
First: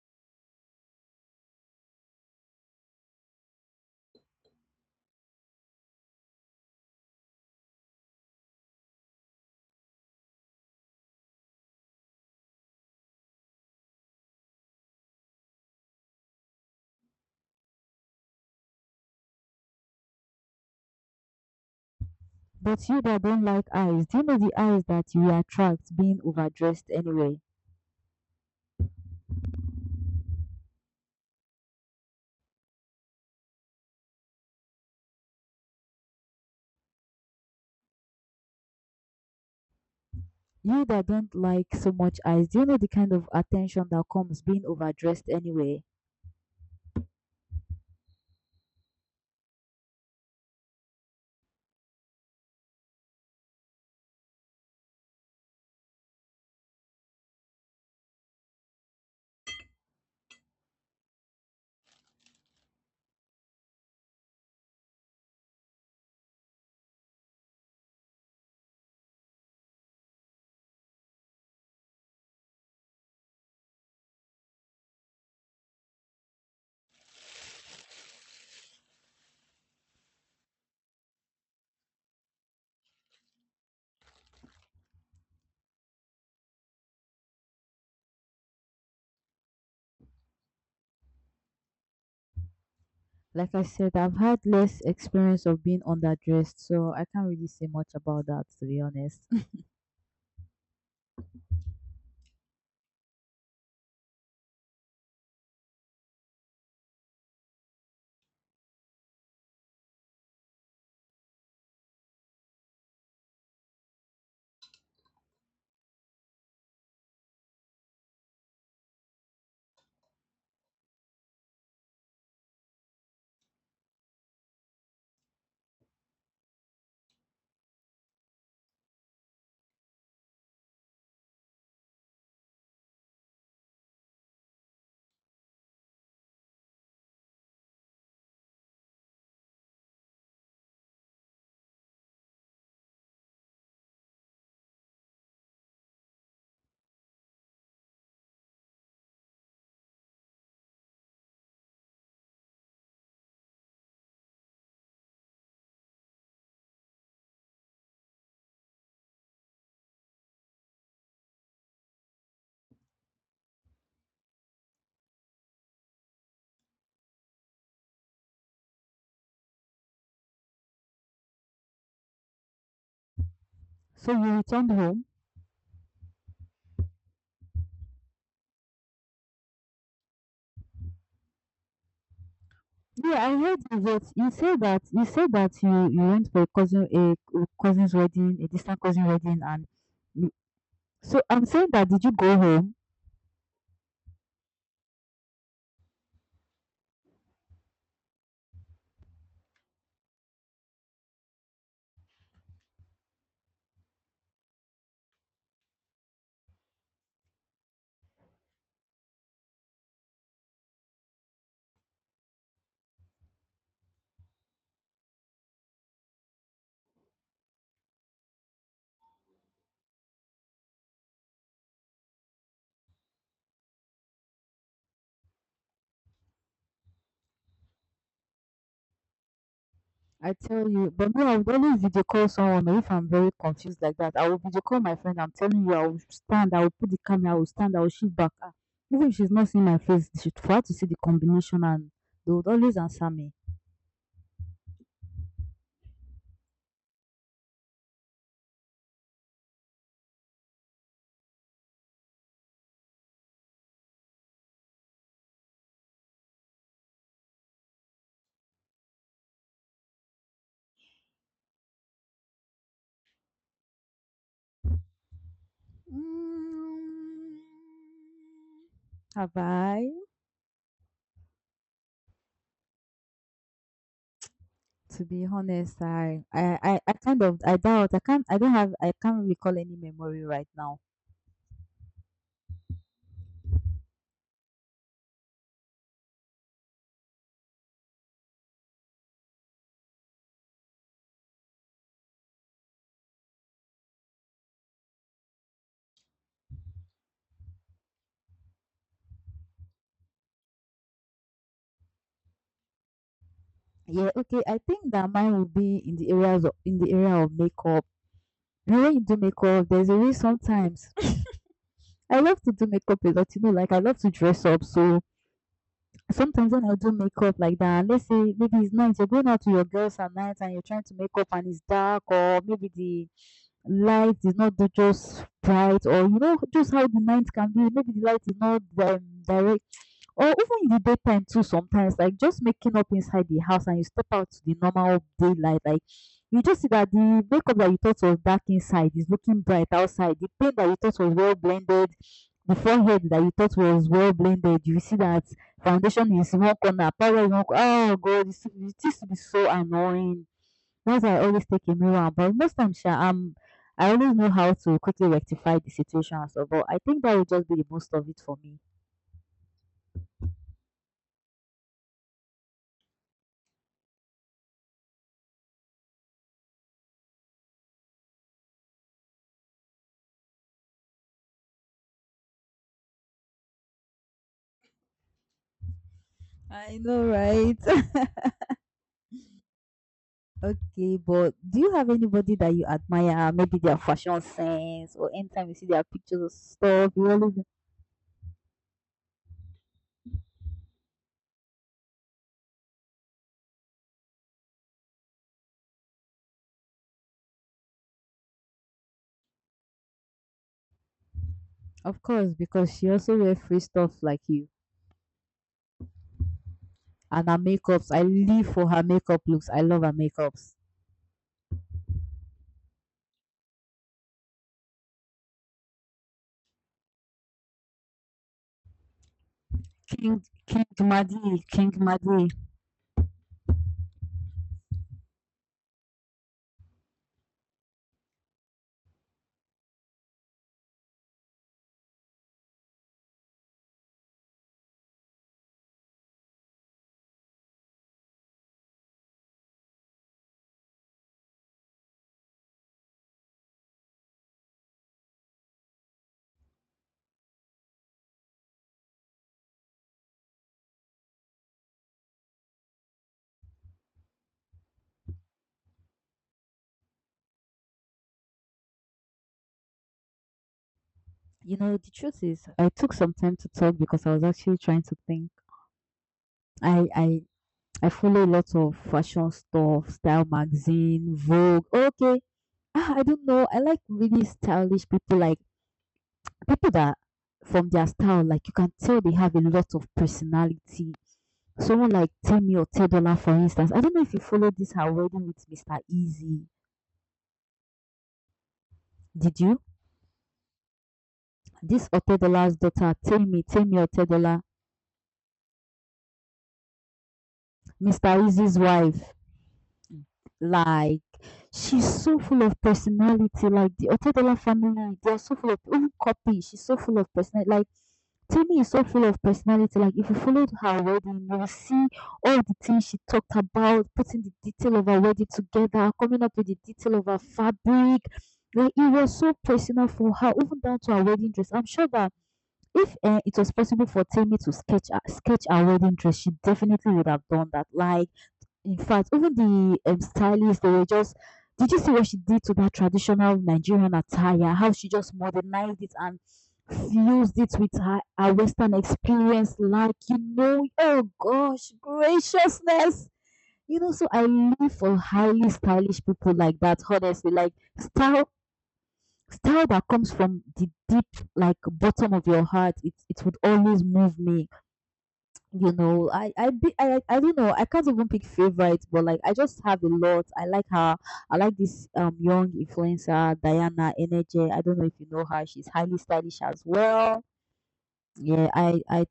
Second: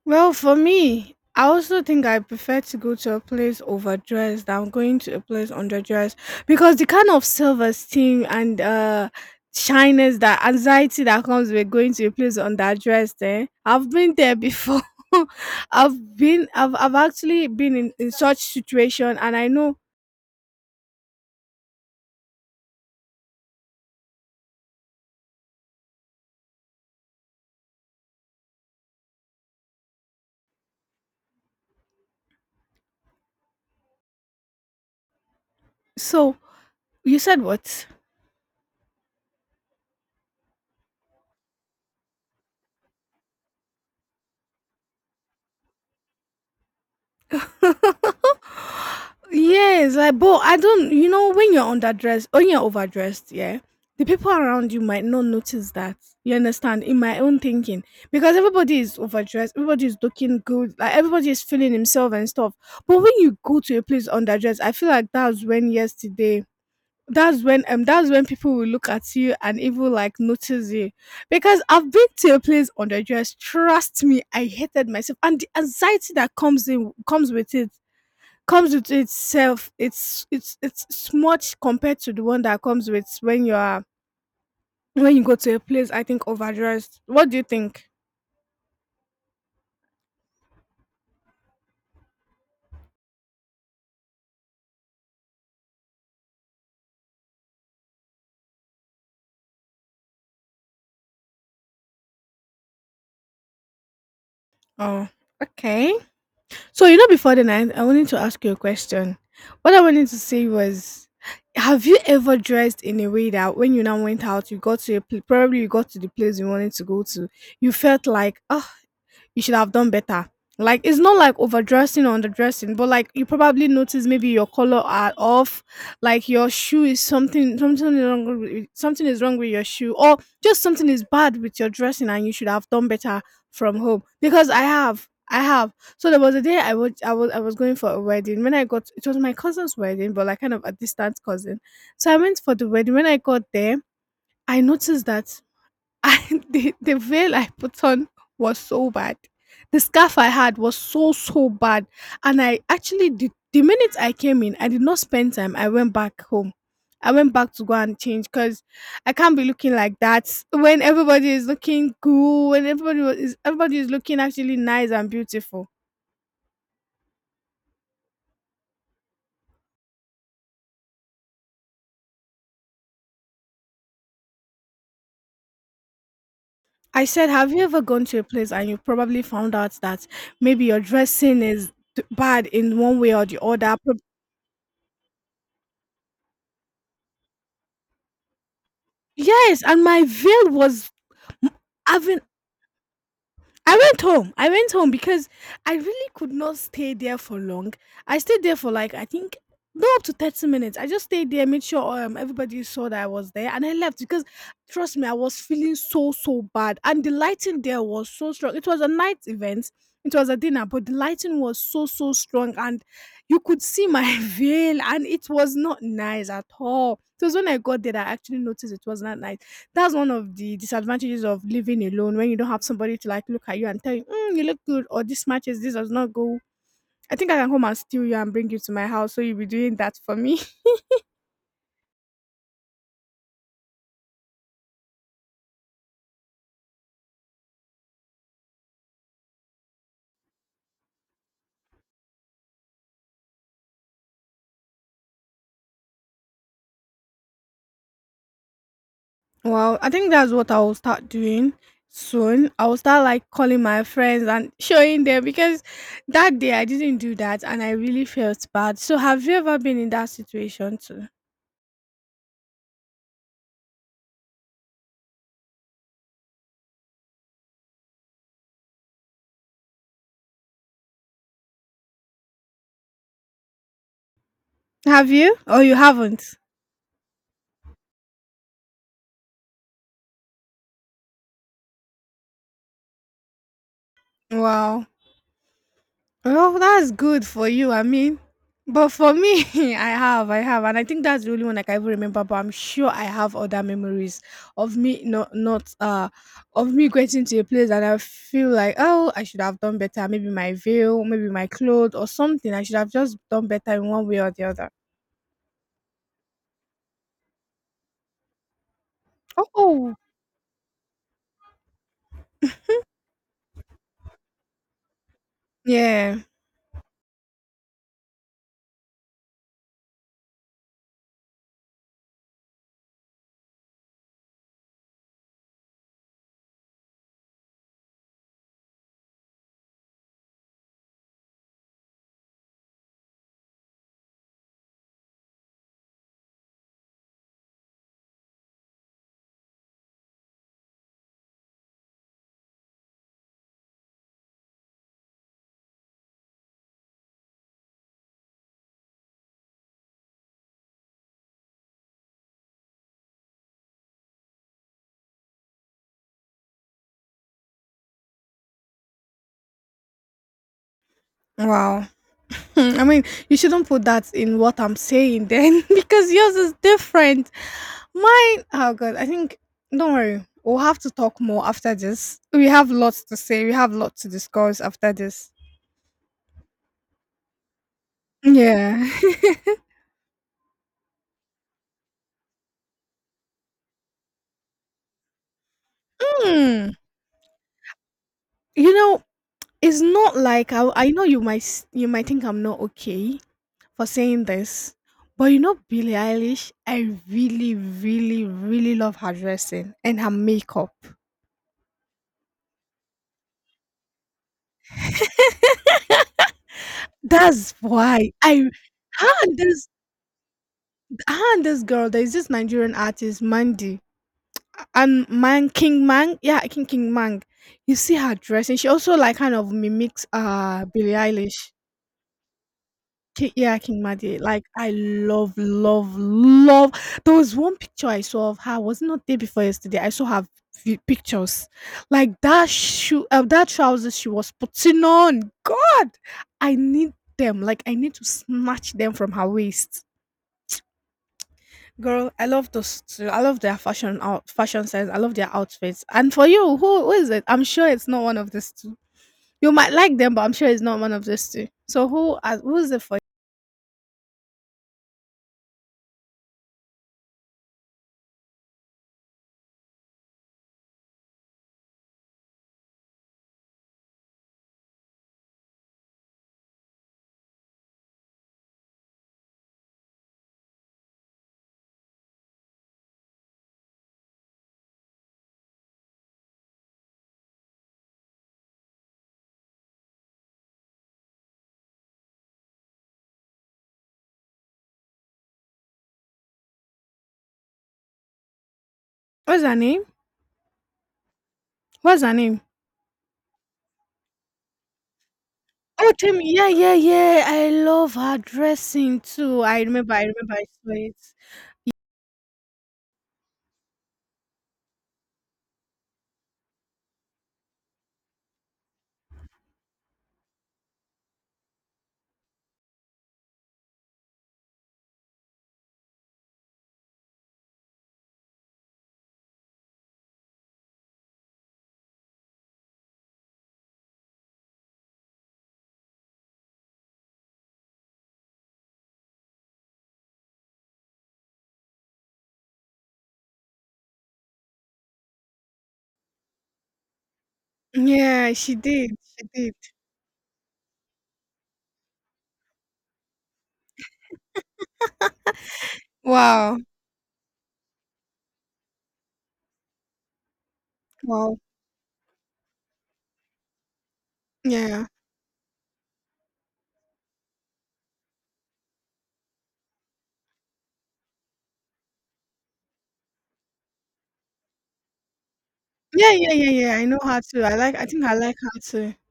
Speaker 2: Well, for me, I also think I prefer to go to a place overdressed than going to a place underdressed because the kind of self esteem and uh shyness that anxiety that comes with going to a place underdressed, eh? I've been there before. I've been I've I've actually been in, in such situation and I know
Speaker 1: But you that don't like eyes, do you know the eyes that you attract being overdressed anyway?
Speaker 2: so you said what?
Speaker 1: You that don't like so much eyes, do you know the kind of attention that comes being overdressed anyway?
Speaker 2: Yes, I but I don't you know when you're underdressed when you're overdressed, yeah, the people around you might not notice that. You understand? In my own thinking. Because everybody is overdressed, everybody is looking good, like everybody is feeling himself and stuff. But when you go to a place underdressed, I feel like that's when yesterday that's when um that's when people will look at you and even like notice you. Because I've been to a place underdressed, trust me, I hated myself. And the anxiety that comes in comes with it comes with itself it's it's it's it's much compared to the one that comes with when you are when you go to a place I think overdressed. What do you think?
Speaker 1: Like I said, I've had less experience of being underdressed, so I can't really say much about that to be honest.
Speaker 2: Oh, okay. So you know before the night I wanted to ask you a question. What I wanted to say was, have you ever dressed in a way that when you now went out you got to a pl- probably you got to the place you wanted to go to, you felt like, oh, you should have done better. Like it's not like overdressing or underdressing, but like you probably notice maybe your color are off, like your shoe is something, something is wrong with, something is wrong with your shoe, or just something is bad with your dressing, and you should have done better from home. Because I have, I have. So there was a day I was I was I was going for a wedding. When I got it was my cousin's wedding, but like kind of a distant cousin. So I went for the wedding. When I got there, I noticed that, and the the veil I put on was so bad. The scarf I had was so, so bad. And I actually did the minute I came in, I did not spend time. I went back home. I went back to go and change because I can't be looking like that when everybody is looking cool, when everybody wa- is everybody is looking actually nice and beautiful.
Speaker 1: So you returned home?
Speaker 2: I said, have you ever gone to a place and you probably found out that maybe your dressing is d- bad in one way
Speaker 1: Yeah,
Speaker 2: or
Speaker 1: I
Speaker 2: the
Speaker 1: heard
Speaker 2: other?
Speaker 1: you
Speaker 2: Prob-
Speaker 1: that you said that you said that you, you went for a cousin a cousin's wedding, a distant cousin wedding
Speaker 2: Yes,
Speaker 1: and
Speaker 2: and my
Speaker 1: you-
Speaker 2: veil was
Speaker 1: so I'm saying that did you
Speaker 2: having.
Speaker 1: go home?
Speaker 2: I went home. I went home because I really could not stay there for long. I stayed there for like I think no up to thirty minutes. I just stayed there, made sure um everybody saw that I was there and I left because trust me, I was feeling so, so bad. And the lighting there was so strong. It was a night event. It was a dinner, but the lighting was so, so strong, and you could see my veil and it was not nice at all. It was when I got there that I actually noticed it was not nice. That's one of the disadvantages of living alone, when you don't have somebody to like look at you and tell you, mm, you look good, or this matches, this does not go. I think I can come and steal you and bring you to my house, so you'll be doing that for
Speaker 1: I
Speaker 2: me.
Speaker 1: tell you, but me, I would always video call someone, or if I'm very confused like that, I will video call my friend. I'm telling you, I will stand, I will put the camera, I will stand, I will shoot back. Ah, even if she's not seeing my face, she for her to see the combination, and they would always answer me.
Speaker 2: Well, I think that's what I will start doing soon. I will start like calling my friends and showing them because that day I didn't do that and I really felt bad. So have you ever been in that situation too?
Speaker 1: Mm, Have I? To
Speaker 2: Have
Speaker 1: be
Speaker 2: you? Or you
Speaker 1: honest, I,
Speaker 2: haven't?
Speaker 1: I, I, I kind of, I doubt. I can't, I don't have, I can't recall any memory right now.
Speaker 2: Wow. Oh, that's good for you. I mean, but for me, I have, I have, and I think that's the only one I can even remember. But I'm sure I have other memories of me not, not, uh, of me getting to a place and I feel like, oh, I should have done better. Maybe my veil, maybe my clothes, or something. I should have just done better in one
Speaker 1: Yeah,
Speaker 2: way or
Speaker 1: okay.
Speaker 2: the
Speaker 1: I
Speaker 2: other.
Speaker 1: think that mine will be in the areas of, in the area of makeup. The way you do makeup, there's
Speaker 2: Oh.
Speaker 1: a way sometimes. I love to do makeup a lot, you know, like I love to dress up. So
Speaker 2: Yeah.
Speaker 1: sometimes when I do makeup like that, and let's say maybe it's night, you're going out to your girls at night and you're trying to make up and it's dark, or maybe the light is not the- just bright, or you know, just how the night can be. Maybe the light is not um, direct, or even in the daytime too sometimes, like just making up inside the house and you step out to the normal daylight, like you just see that the makeup that you thought was dark inside is looking bright outside. The paint that you thought was well blended, the forehead that you thought was well blended, you see that foundation is one corner, powder is one corner. Oh God, it's- it used to be so annoying. That's why I always take a mirror, but most times sha, I'm I always know how to quickly rectify the situation and stuff. But I think that would just be the most of it for me.
Speaker 2: Wow. Hmm, I mean, you shouldn't put that in what I'm saying then, because yours is different. Mine, oh God, I think, don't worry. We'll have to talk more after this. We have lots to say. We have lots to discuss after this.
Speaker 1: I know, right?
Speaker 2: Yeah.
Speaker 1: Okay, but do you have anybody that you admire? Maybe their fashion sense, or anytime you see their pictures or
Speaker 2: Hmm.
Speaker 1: stuff, you always.
Speaker 2: You know, it's not like I, I know you might s- you might think I'm not okay for saying this, but you know Billie Eilish, I really, really, really love her dressing and her makeup.
Speaker 1: Of course, because she also wear free stuff like you, and her
Speaker 2: That's
Speaker 1: makeups. I
Speaker 2: why I,
Speaker 1: live for her makeup
Speaker 2: ah,
Speaker 1: looks. I
Speaker 2: there's
Speaker 1: love her makeups.
Speaker 2: her and this girl, there's this Nigerian artist, Mandy. And Man King Mang. Yeah, King King Mang. You see her dressing. She also like kind of mimics
Speaker 1: King King
Speaker 2: uh Billie
Speaker 1: Madi,
Speaker 2: Eilish.
Speaker 1: King Madi.
Speaker 2: Ki- Yeah, King Mandy. Like I love, love, love. There was one picture I saw of her. Was it not day before yesterday? I saw her vi- pictures. Like that shoe, uh, that trousers she was putting on. God, I need them. Like I need to snatch them from her waist. Girl, I love those too. I love their fashion out fashion sense. I love their outfits. And for you, who who is it? I'm sure it's not one of these two. You might like them, but I'm sure it's not one of these two. So who are who is it for you?
Speaker 1: You know, the truth is, I took some time to talk because I was actually trying to think. I I I follow lots of fashion stuff, style magazine, Vogue. Okay, ah, I don't know. I like really stylish people, like people that from their style, like you can tell they have a lot of personality. Someone like Temi or Tedola, for instance. I don't know if you followed this her wedding with mister Easy. Did
Speaker 2: What's her
Speaker 1: you?
Speaker 2: name?
Speaker 1: This
Speaker 2: What's her name?
Speaker 1: Otedola's daughter, Temi, Temi Otedola,
Speaker 2: Oh, Timmy. Yeah, yeah, yeah, I love
Speaker 1: mister
Speaker 2: her
Speaker 1: Easy's
Speaker 2: dressing
Speaker 1: wife.
Speaker 2: too. I remember. I remember. I saw it.
Speaker 1: Like, she's so full of personality. Like, the Otedola family, they are so full of, even Copy, she's so full of personality. Like, Temi is so full of personality. Like, if you followed her wedding, you will see all the things she talked about, putting the detail of her wedding together, coming up with the detail of her fabric. Like, it was so personal for her, even down to her wedding dress. I'm sure that if uh, it was possible for Temi to sketch her, sketch her wedding dress, she definitely would have done that. Like, in fact, even the um, stylist, they were just, did you see what she did to that traditional Nigerian attire? How she just modernized it and fused it with her, her
Speaker 2: Yeah, she
Speaker 1: Western
Speaker 2: did. She did.
Speaker 1: experience. Like, you know, oh gosh, graciousness. You know, so I live for highly stylish people
Speaker 2: Wow.
Speaker 1: like that, honestly. Like, style style that comes from the deep
Speaker 2: Wow.
Speaker 1: like bottom of your heart, it it would always move me,
Speaker 2: Yeah.
Speaker 1: you know. i i di- i, I don't know, I can't even pick favorites, but like I just have a lot, I like her, I like this um young influencer Diana Energy. I don't know if you know her. She's highly
Speaker 2: Yeah, yeah,
Speaker 1: stylish
Speaker 2: yeah,
Speaker 1: as
Speaker 2: yeah, I know her
Speaker 1: well.
Speaker 2: too. I like. I think I like
Speaker 1: Yeah,
Speaker 2: her
Speaker 1: i
Speaker 2: too.
Speaker 1: i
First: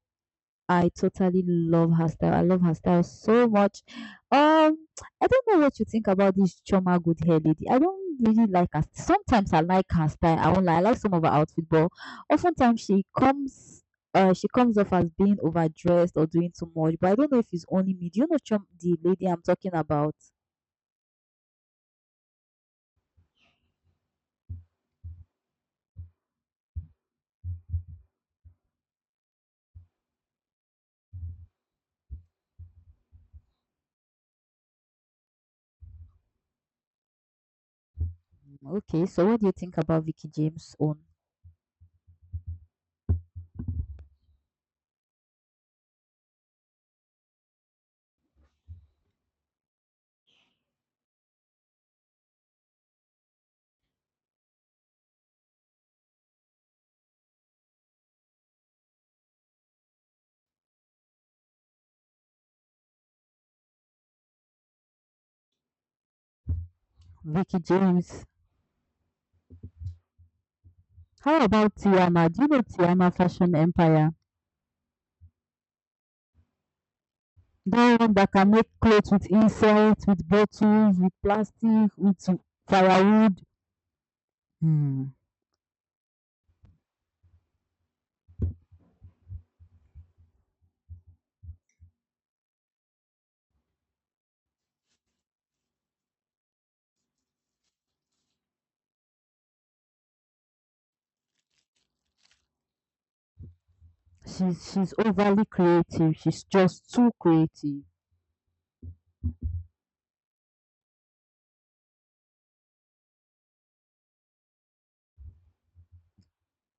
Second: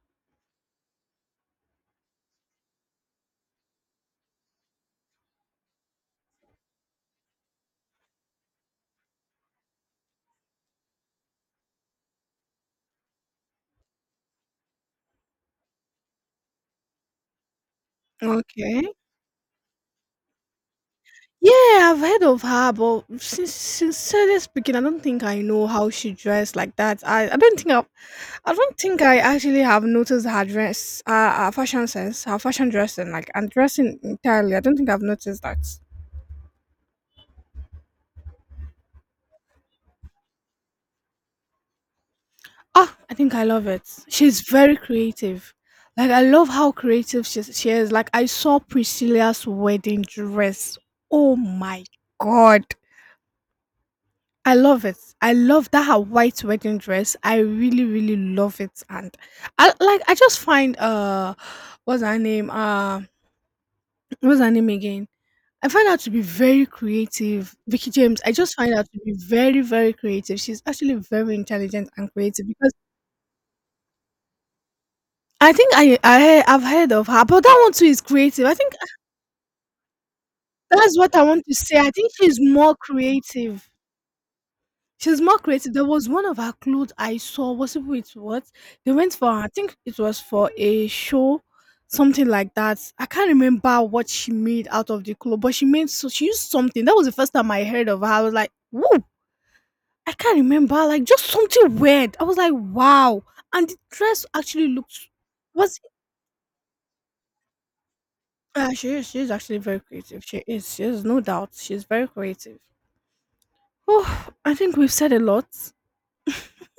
Speaker 1: I totally love her style. I love her style so much. Um, I don't know what you think about this Choma good hair lady. I don't really like her. Sometimes I like her style. I won't lie. I like some of her outfit, but oftentimes she comes, uh, she comes off as being overdressed or doing too much. But I don't know if it's only me. Do you know Chom-
Speaker 2: Okay.
Speaker 1: the lady I'm talking about?
Speaker 2: Yeah, I've heard of her, but sin- sincerely speaking, I don't think I know how she dressed like that. I, I don't think I've, I I do not think I actually have noticed her dress, uh, her fashion sense, her fashion dressing, like and dressing entirely. I don't think I've noticed that.
Speaker 1: Mm, Okay, so what do you think about Vicky James' own?
Speaker 2: Ah, I think I love it. She's very creative. Like I love how creative she, she is. Like I saw Priscilla's wedding dress. Oh my god. I love it. I love that her white wedding dress. I really, really love it. And I like I just find uh what's her name? Uh what's her name again? I find her to be very creative.
Speaker 1: Vicky
Speaker 2: Vicky James,
Speaker 1: James.
Speaker 2: I just find her to be very, very creative. She's actually very
Speaker 1: How about
Speaker 2: intelligent and
Speaker 1: Tiama? Do
Speaker 2: creative
Speaker 1: you know
Speaker 2: because
Speaker 1: Tiama Fashion Empire?
Speaker 2: I think I, I, I've heard of her, but that one too
Speaker 1: Buy
Speaker 2: is
Speaker 1: one that
Speaker 2: creative.
Speaker 1: can
Speaker 2: I
Speaker 1: make
Speaker 2: think
Speaker 1: clothes with insect, with
Speaker 2: that's
Speaker 1: bottles, with
Speaker 2: what I want to say. I
Speaker 1: plastic,
Speaker 2: think
Speaker 1: with
Speaker 2: she's more
Speaker 1: firewood.
Speaker 2: creative.
Speaker 1: Hmm.
Speaker 2: She's more creative. There was one of her clothes I saw. Was it with what? They went for, I think it was for a show, something like that. I can't remember what she made out of the clothes, but she made, so she used something. That was the first time I heard of her. I was like, whoa, I can't remember. Like, just something weird. I was like, wow. And the dress actually
Speaker 1: She's she's
Speaker 2: looked,
Speaker 1: overly
Speaker 2: was,
Speaker 1: creative. She's just too creative.
Speaker 2: uh, she is, she is actually very creative. She is, she is, no doubt. She's very creative. Oh, I think we've said a lot,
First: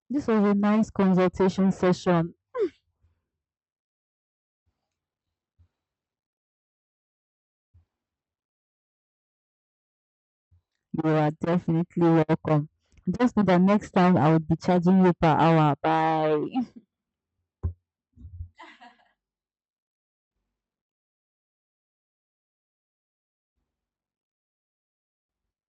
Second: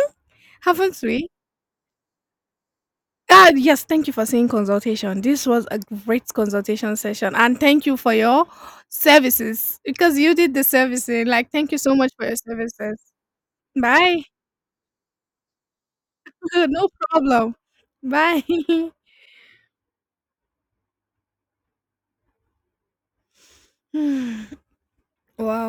Speaker 1: This was a nice
Speaker 2: haven't we?
Speaker 1: consultation session.
Speaker 2: God, yes, thank you for saying consultation. This was a great consultation session, and thank you for your services because you did the
Speaker 1: You
Speaker 2: servicing.
Speaker 1: are
Speaker 2: Like, thank you so much
Speaker 1: definitely
Speaker 2: for your
Speaker 1: welcome.
Speaker 2: services.
Speaker 1: Just know that next time
Speaker 2: Bye.
Speaker 1: I will be charging you per hour. Bye.
Speaker 2: No problem. Bye. Wow.